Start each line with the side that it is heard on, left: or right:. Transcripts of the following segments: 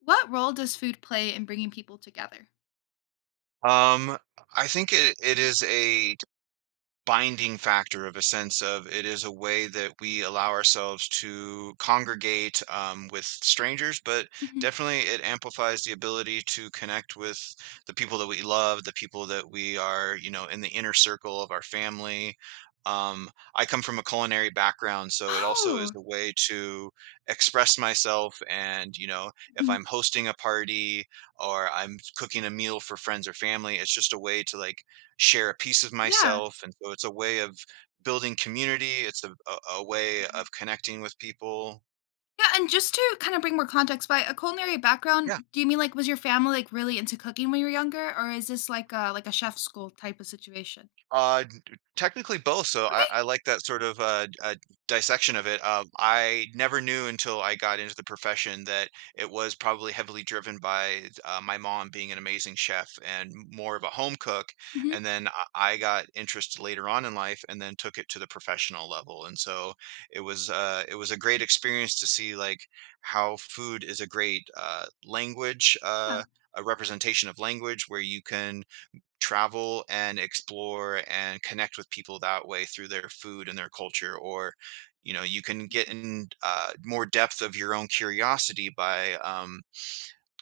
left: What role does food play in bringing people together?
right: Um, I think it is a binding factor of a sense of it is a way that we allow ourselves to congregate with strangers, but
left: Mhm.
right: definitely it amplifies the ability to connect with the people that we love, the people that we are, you know, in the inner circle of our family. I come from a culinary background, so it also is
left: Oh,
right: a way to express myself. And, you know, if
left: Mhm.
right: I'm hosting a party or I'm cooking a meal for friends or family, it's just a way to like share a piece of
left: Yeah.
right: myself. And so it's a way of building community. It's a way
left: Mhm.
right: of connecting with people.
left: Yeah, and just to kind of bring more context, by a culinary
right: Yeah.
left: background, do you mean like was your family like really into cooking when you were younger, or is this like a chef school type of situation?
right: D d technically both, so I
left: Okay.
right: I like that sort of, d dissection of it. I never knew until I got into the profession that it was probably heavily driven by, my mom being an amazing chef and more of a home cook,
left: Mhm.
right: and then I got interest later on in life and then took it to the professional level, and so it was a great experience to see, like, how food is a great, language,
left: Yeah,
right: a representation of language where you can travel and explore and connect with people that way through their food and their culture, or you know you can get in more depth of your own curiosity by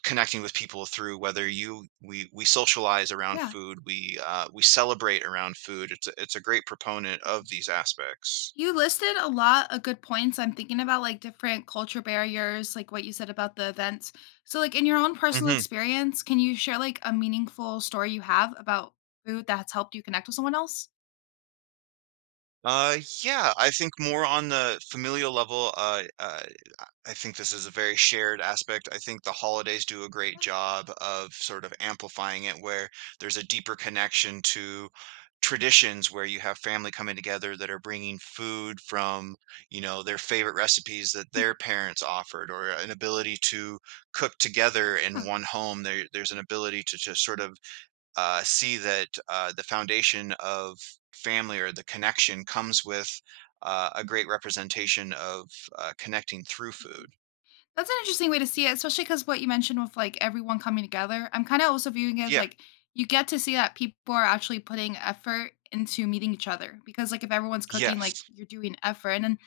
right: connecting with people through whether you we socialize around
left: yeah.
right: food, we celebrate around food. It's it's a great proponent of these aspects.
left: You listed a lot of good points. I'm thinking about like different culture barriers, like what you said about the events. So, like in your own personal
right: hmm
left: experience, can you share like a meaningful story you have about food that's helped you connect with someone else?
right: uh yeah, I think more on the familial level. I think this is a very shared aspect. I think the holidays do a great job of sort of amplifying it where there's a deeper connection to traditions where you have family coming together that are bringing food from, you know, their favorite recipes that
left: Yeah.
right: their parents offered, or an ability to cook together
left: Yeah.
right: in one home. There's an ability to just sort of see that the foundation of family or the connection comes with a great representation of connecting through
left: Mhm.
right: food.
left: That's an interesting way to see it, especially because what you mentioned with, like, everyone coming together, I'm kinda also viewing it as,
right: Yeah.
left: like, you get to see that people are actually putting effort into meeting each other because, like, if everyone's cooking, like,
right: Yes.
left: you're doing effort, and then,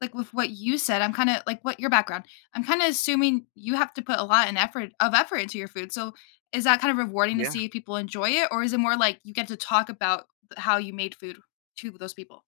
left: like, with what you said, I'm kinda like, what your background, I'm kinda assuming you have to put a lot in effort of effort into your food, so is that kind of rewarding to
right: Yeah.
left: see if people enjoy it, or is it more like you get to talk about th how you made food to those people?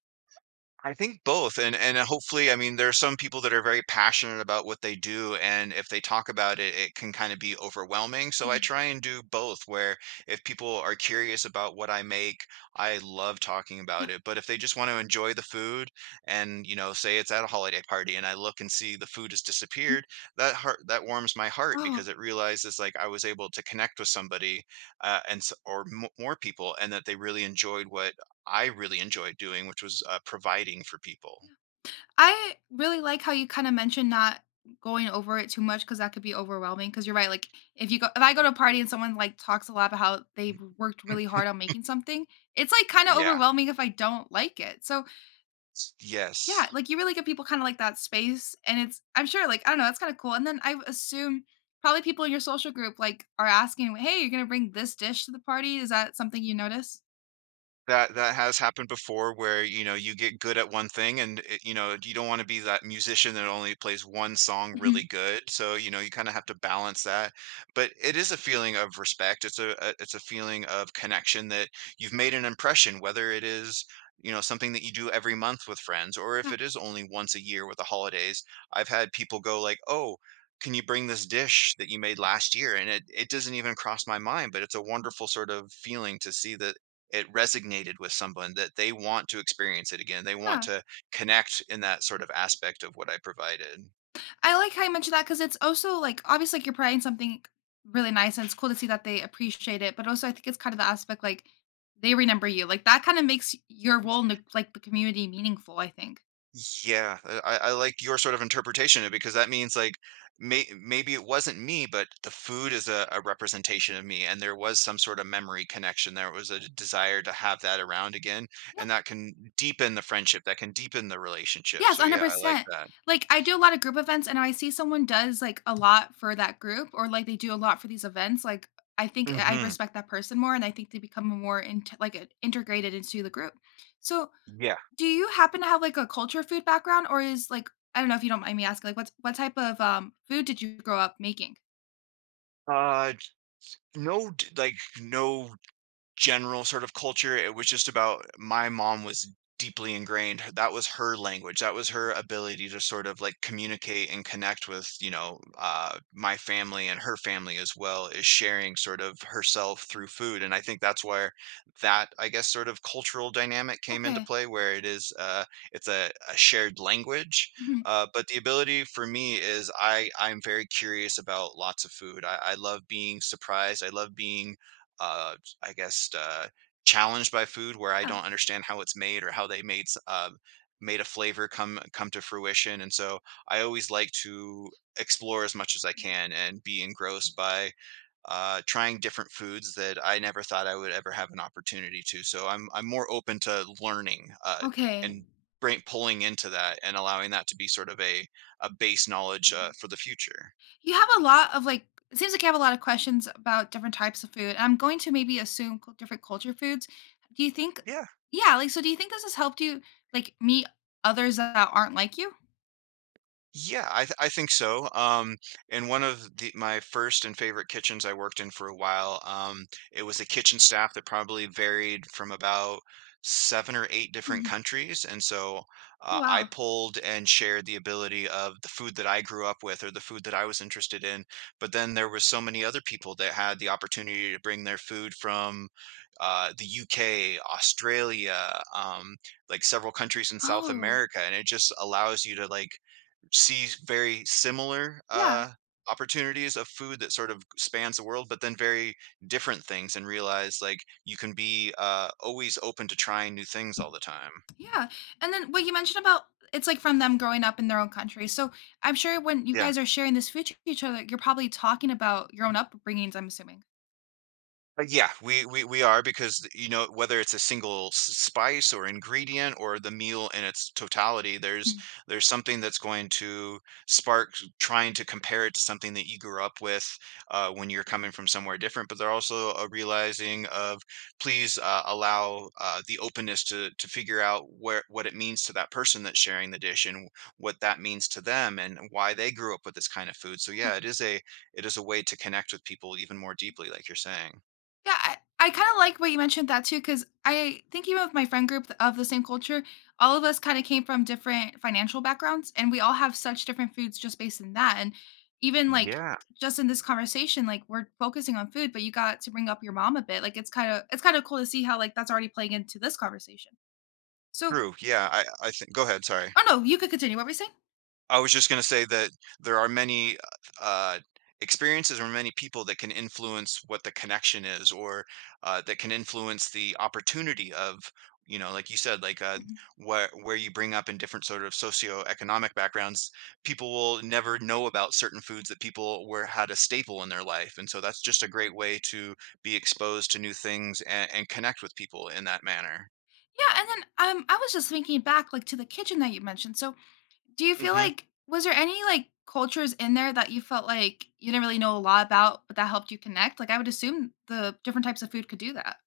right: I think both. And hopefully, I mean, there are some people that are very passionate about what they do, and if they talk about it, it can kind of be overwhelming. So I
left: Mhm.
right: try and do both, where if people are curious about what I make, I love talking
left: Yeah.
right: about it. But if they just want to enjoy the food and, you know, say it's at a holiday party and I look and see the food has
left: Mhm.
right: disappeared, that warms my heart
left: Oh.
right: because it realizes like I was able to connect with somebody, and s- or mo more people, and that they really enjoyed what I really enjoyed doing, which was, providing for people.
left: I really like how you kinda mentioned not going over it too much because that could be overwhelming. Because 'cause you're right, like, if I go to a party and someone, like, talks a lot about how they worked really hard on making something, it's, like, kinda
right: Yeah.
left: overwhelming if I don't like it, so,
right: S
left: yeah,
right: Yes.
left: like, you really give people kinda, like, that space, and it's I'm sure, like, I don't know, that's kinda cool, and then I assume probably people in your social group, like, are asking, "Hey, you're gonna bring this dish to the party?" Is that something you notice?
right: That that has happened before where, you know, you get good at one thing and it, you know, you don't want to be that musician that only plays one song really
left: Mhm.
right: good. So, you know, you kind of have to balance that. But it is a feeling of respect. It's a it's a feeling of connection that you've made an impression, whether it is, you know, something that you do every month with friends, or if
left: Yeah,
right: it is only once a year with the holidays. I've had people go like, "Oh, can you bring this dish that you made last year?" It doesn't even cross my mind, but it's a wonderful sort of feeling to see that it resonated with someone, that they want to experience it again. They want
left: yeah.
right: to connect in that sort of aspect of what I provided.
left: I like how you mentioned that because it's also like obviously like you're providing something really nice and it's cool to see that they appreciate it. But also, I think it's kind of the aspect like they remember you. Like that kind of makes your role in the community meaningful. I think.
right: Yeah, I like your sort of interpretation of it, because that means like maybe it wasn't me, but the food is a representation of me, and there was some sort of memory connection. There was a desire to have that around again, and
left: Yes.
right: that can deepen the friendship. That can deepen the relationship.
left: Yes,
right: So yeah, I like
left: 100%.
right: that.
left: Like I do a lot of group events and I see someone does like a lot for that group or like they do a lot for these events, like I think I
right: hmm
left: respect that person more and I think they become more into like integrated into the group. So,
right: Yeah.
left: do you happen to have, like, a culture food background, or is, like I don't know if you don't mind me asking, like, what type of, food did you grow up making?
right: Uh, d- no, d- like no general sort of culture. It was just about my mom was deeply ingrained. That was her language. That was her ability to sort of like communicate and connect with, you know, my family and her family as well, is sharing sort of herself through food. And I think that's where that, I guess, sort of cultural dynamic came into
left: Okay.
right: play, where it is, it's a shared language.
left: Mhm.
right: But the ability for me is I'm very curious about lots of food. I love being surprised. I love being uh, I guess, uh, challenged by food where I
left: Yeah.
right: don't understand how it's made or how they made made a flavor come to fruition. And so I always like to explore as much as I can and be engrossed by trying different foods that I never thought I would ever have an opportunity to. So I'm more open to learning,
left: Okay.
right: and pulling into that and allowing that to be sort of a base knowledge for the future.
left: You have a lot of, like it seems like you have a lot of questions about different types of food. I'm going to maybe assume cul different culture foods. Do you think
right: Yeah.
left: Yeah, like, so do you think this has helped you, like, meet others that aren't like you?
right: I think so. In one of the my first and favorite kitchens I worked in for a while, it was a kitchen staff that probably varied from about 7 or 8 different
left: Mhm.
right: countries, and so, I
left: Wow.
right: pulled and shared the ability of the food that I grew up with or the food that I was interested in, but then there was so many other people that had the opportunity to bring their food from, the UK, Australia, like, several countries in South
left: Oh,
right: America, and it just allows you to, like, see very similar
left: yeah.
right: opportunities of food that sort of spans the world, but then very different things, and realize like you can be always open to trying new things all the time.
left: Yeah, and then what you mentioned about it's like from them growing up in their own country. So I'm sure when you
right: Yeah.
left: guys are sharing this food to each other, you're probably talking about your own upbringings. I'm assuming.
right: Yeah, we are because, you know, whether it's a single s spice or ingredient, or the meal in its totality,
left: Mhm.
right: there's something that's going to spark trying to compare it to something that you grew up with, when you're coming from somewhere different, but they're also a realizing of please, allow, the openness to figure out where what it means to that person that's sharing the dish, and what that means to them, and why they grew up with this kind of food. So,
left: Yeah,
right: yeah, it is a way to connect with people even more deeply, like you're saying.
left: yeah. I kind of like what you mentioned that too, because I think even with my friend group of the same culture, all of us kind of came from different financial backgrounds, and we all have such different foods just based in that. And even like
right: Yeah,
left: just in this conversation, like we're focusing on food, but you got to bring up your mom a bit. Like it's kind of cool to see how like that's already playing into this conversation. So,
right: true. Yeah, I think go ahead, sorry.
left: oh no, you could continue. What were you saying?
right: I was just going to say that there are many uh experiences or many people that can influence what the connection is, or that can influence the opportunity of, you know, like you said, like
left: Mhm.
right: where you bring up in different sort of socioeconomic backgrounds, people will never know about certain foods that people were had a staple in their life. And so that's just a great way to be exposed to new things and, connect with people in that manner.
left: Yeah, and then I was just thinking back, like to the kitchen that you mentioned. So, do you feel
right: Mhm.
left: like was there any like cultures in there that you felt like you didn't really know a lot about, but that helped you connect? Like, I would assume the different types of food could do that.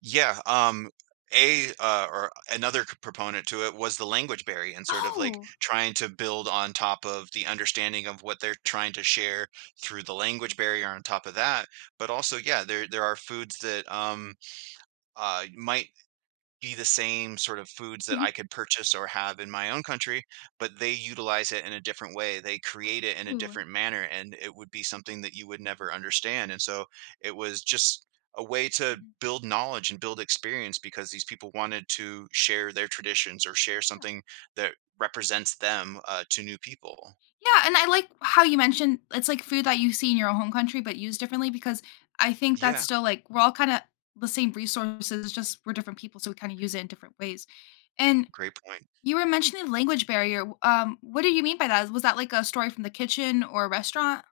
right: Yeah, a or another proponent to it was the language barrier and sort of like
left: Oh,
right: trying to build on top of the understanding of what they're trying to share through the language barrier on top of that. But also, yeah, there are foods that might be the same sort of foods that
left: Mhm.
right: I could purchase or have in my own country, but they utilize it in a different way. They create it in a
left: Oh,
right: different manner, and it would be something that you would never understand. And so it was just a way to
left: Mhm.
right: build knowledge and build experience because these people wanted to share their traditions or share
left: Yeah,
right: something that represents them, to new people.
left: yeah. And I like how you mentioned it's like food that you see in your own home country, but used differently because I think that's
right: Yeah,
left: still like we're all kind of the same resources, it's just we're different people, so we kind of use it in different ways. And
right: great point.
left: you were mentioning language barrier. What do you mean by that? Was that like a story from the kitchen or a restaurant?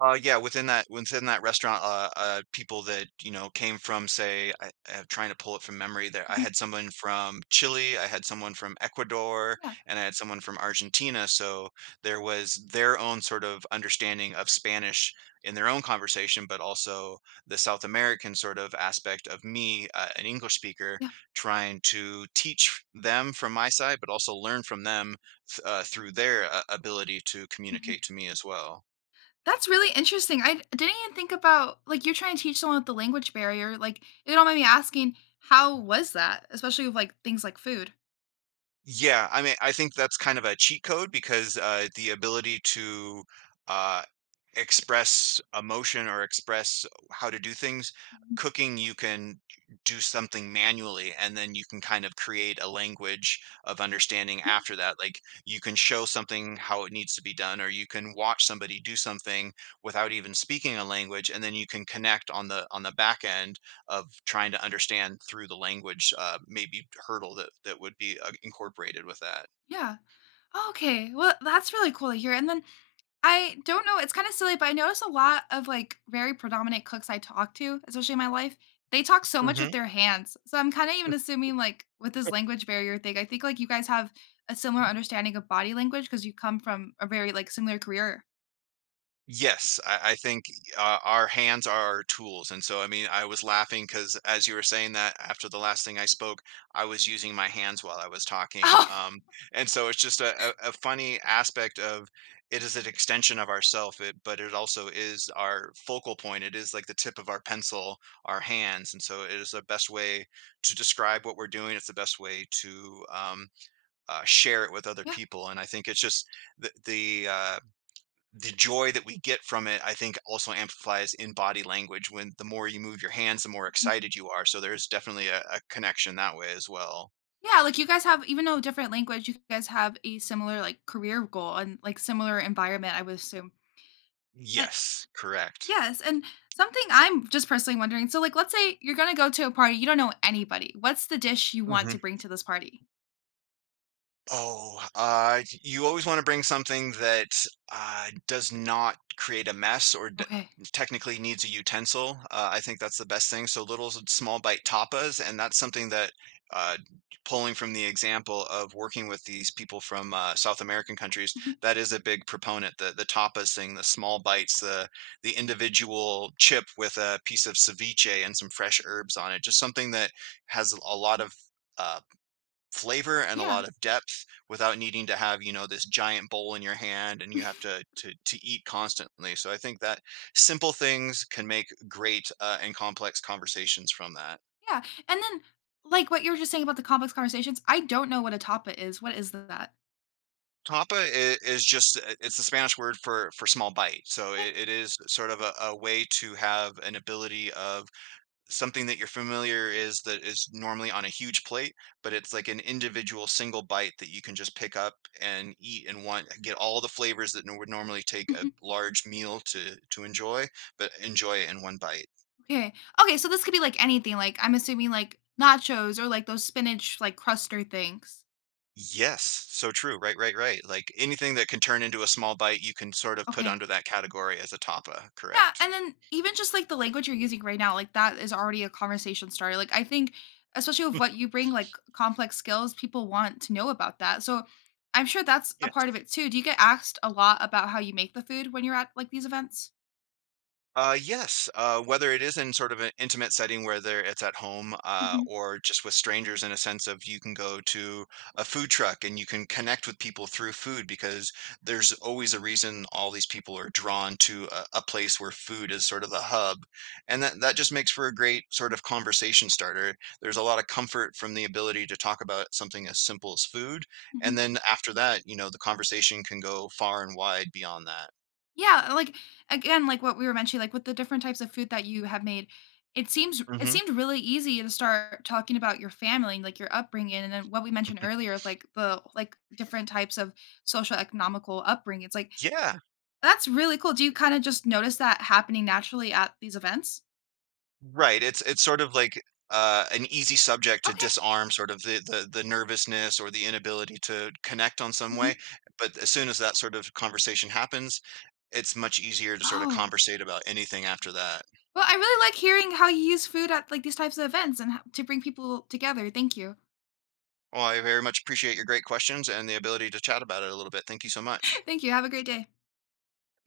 right: Within that restaurant, people that you know came from, say, I'm trying to pull it from memory. I
left: Mhm.
right: had someone from Chile, I had someone from Ecuador,
left: Yeah,
right: and I had someone from Argentina. So there was their own sort of understanding of Spanish in their own conversation, but also the South American sort of aspect of me, an English speaker,
left: yeah.
right: trying to teach them from my side, but also learn from them through their ability to
left: Mhm.
right: communicate to me as well.
left: That's really interesting. I didn't even think about like you're trying to teach someone with the language barrier. Like it all made me asking, how was that? Especially with like things like food.
right: Yeah, I mean, I think that's kind of a cheat code because, the ability to, uh, express emotion or express how to do things
left: Mhm.
right: cooking, you can do something manually, and then you can kind of create a language of understanding
left: Yeah,
right: after that, like, you can show something how it needs to be done, or you can watch somebody do something without even speaking a language, and then you can connect on the back end of trying to understand through the language, maybe hurdle that would be incorporated with that.
left: yeah. Oh, okay. Well, that's really cool to hear. And then I don't know, it's kinda silly, but I notice a lot of, like, very predominant cooks I talk to, especially in my life, they talk so much with
right: Mhm.
left: their hands, so I'm kinda even assuming, like, with this language barrier thing, I think, like, you guys have a similar understanding of body language because you come from a very, like, similar career.
right: Yes, I think our hands are our tools. And so, I mean, I was laughing because as you were saying that after the last thing I spoke, I was using my hands while I was talking.
left: Oh,
right: And so it's just a funny aspect of it is an extension of ourself, it, but it also is our focal point. It is like the tip of our pencil, our hands. And so it is the best way to describe what we're doing. It's the best way to share it with other
left: yeah.
right: people. And I think it's just the the joy that we get from it, I think also amplifies in body language when the more you move your hands, the more
left: Mhm.
right: excited you are. So there's definitely a connection that way as well.
left: Yeah, like, you guys have even though different language, you guys have a similar, like, career goal and, like, similar environment, I would assume.
right: Yes, correct.
left: Yes, and something I'm just personally wondering, so, like, let's say you're gonna go to a party, you don't know anybody. What's the dish you want
right: Mhm.
left: to bring to this party?
right: Oh, you always want to bring something that does not create a mess or d
left: Okay.
right: technically needs a utensil. I think that's the best thing. So little small bite tapas, and that's something that uh, pulling from the example of working with these people from South American countries,
left: Mhm.
right: that is a big proponent. The tapas thing, the small bites, the individual chip with a piece of ceviche and some fresh herbs on it, just something that has a lot of. Uh, flavor and a
left: Yeah.
right: lot of depth without needing to have, you know, this giant bowl in your hand and you have to to to eat constantly. So I think that simple things can make great and complex conversations from that.
left: Yeah, and then, like, what you were just saying about the complex conversations, I don't know what a tapa is. What is that?
right: Tapa is just it's the Spanish word for small bite. So
left: Okay.
right: it is sort of a way to have an ability of something that you're familiar is that is normally on a huge plate, but it's like an individual single bite that you can just pick up and eat and want get all the flavors that no, would normally take a
left: Mhm.
right: large meal to enjoy, but enjoy it in one bite.
left: Okay. Okay, so this could be, like, anything, like, I'm assuming, like, nachos or, like, those spinach, like, cruster things.
right: Yes, so true. Right, right, right. Like anything that can turn into a small bite, you can sort of put
left: Okay.
right: under that category as a tapa,
left: Yeah,
right: correct?
left: and then even just like the language you're using right now, like that is already a conversation starter. Like I think, especially with what you bring, like complex skills, people want to know about that. So I'm sure that's a
right: Yeah.
left: part of it too. Do you get asked a lot about how you make the food when you're at like these events?
right: Yes, whether it is in sort of an intimate setting, whether it's at home
left: Hmm.
right: or just with strangers, in a sense of you can go to a food truck and you can connect with people through food because there's always a reason all these people are drawn to a place where food is sort of the hub, and that just makes for a great sort of conversation starter. There's a lot of comfort from the ability to talk about something as simple as food,
left: Hmm.
right: and then after that, you know, the conversation can go far and wide beyond that.
left: Yeah, like again, like what we were mentioning, like with the different types of food that you have made, it seems it
right: Hmm.
left: seemed really easy to start talking about your family and like your upbringing, and then what we mentioned earlier of like different types of social economical upbringing. It's like
right: Yeah.
left: That's really cool. Do you kinda just notice that happening naturally at these events?
right: Right, it's sort of like, an easy subject to
left: Okay.
right: disarm sort of the nervousness or the inability to connect on some
left: Mhm.
right: way, but as soon as that sort of conversation happens, it's much easier to sort of
left: Oh,
right: conversate about anything after that.
left: well, I really like hearing how you use food at, like, these types of events and ho to bring people together. Thank you.
right: Well, I very much appreciate your great questions and the ability to chat about it a little bit. Thank you so much.
left: Thank you. Have a great day.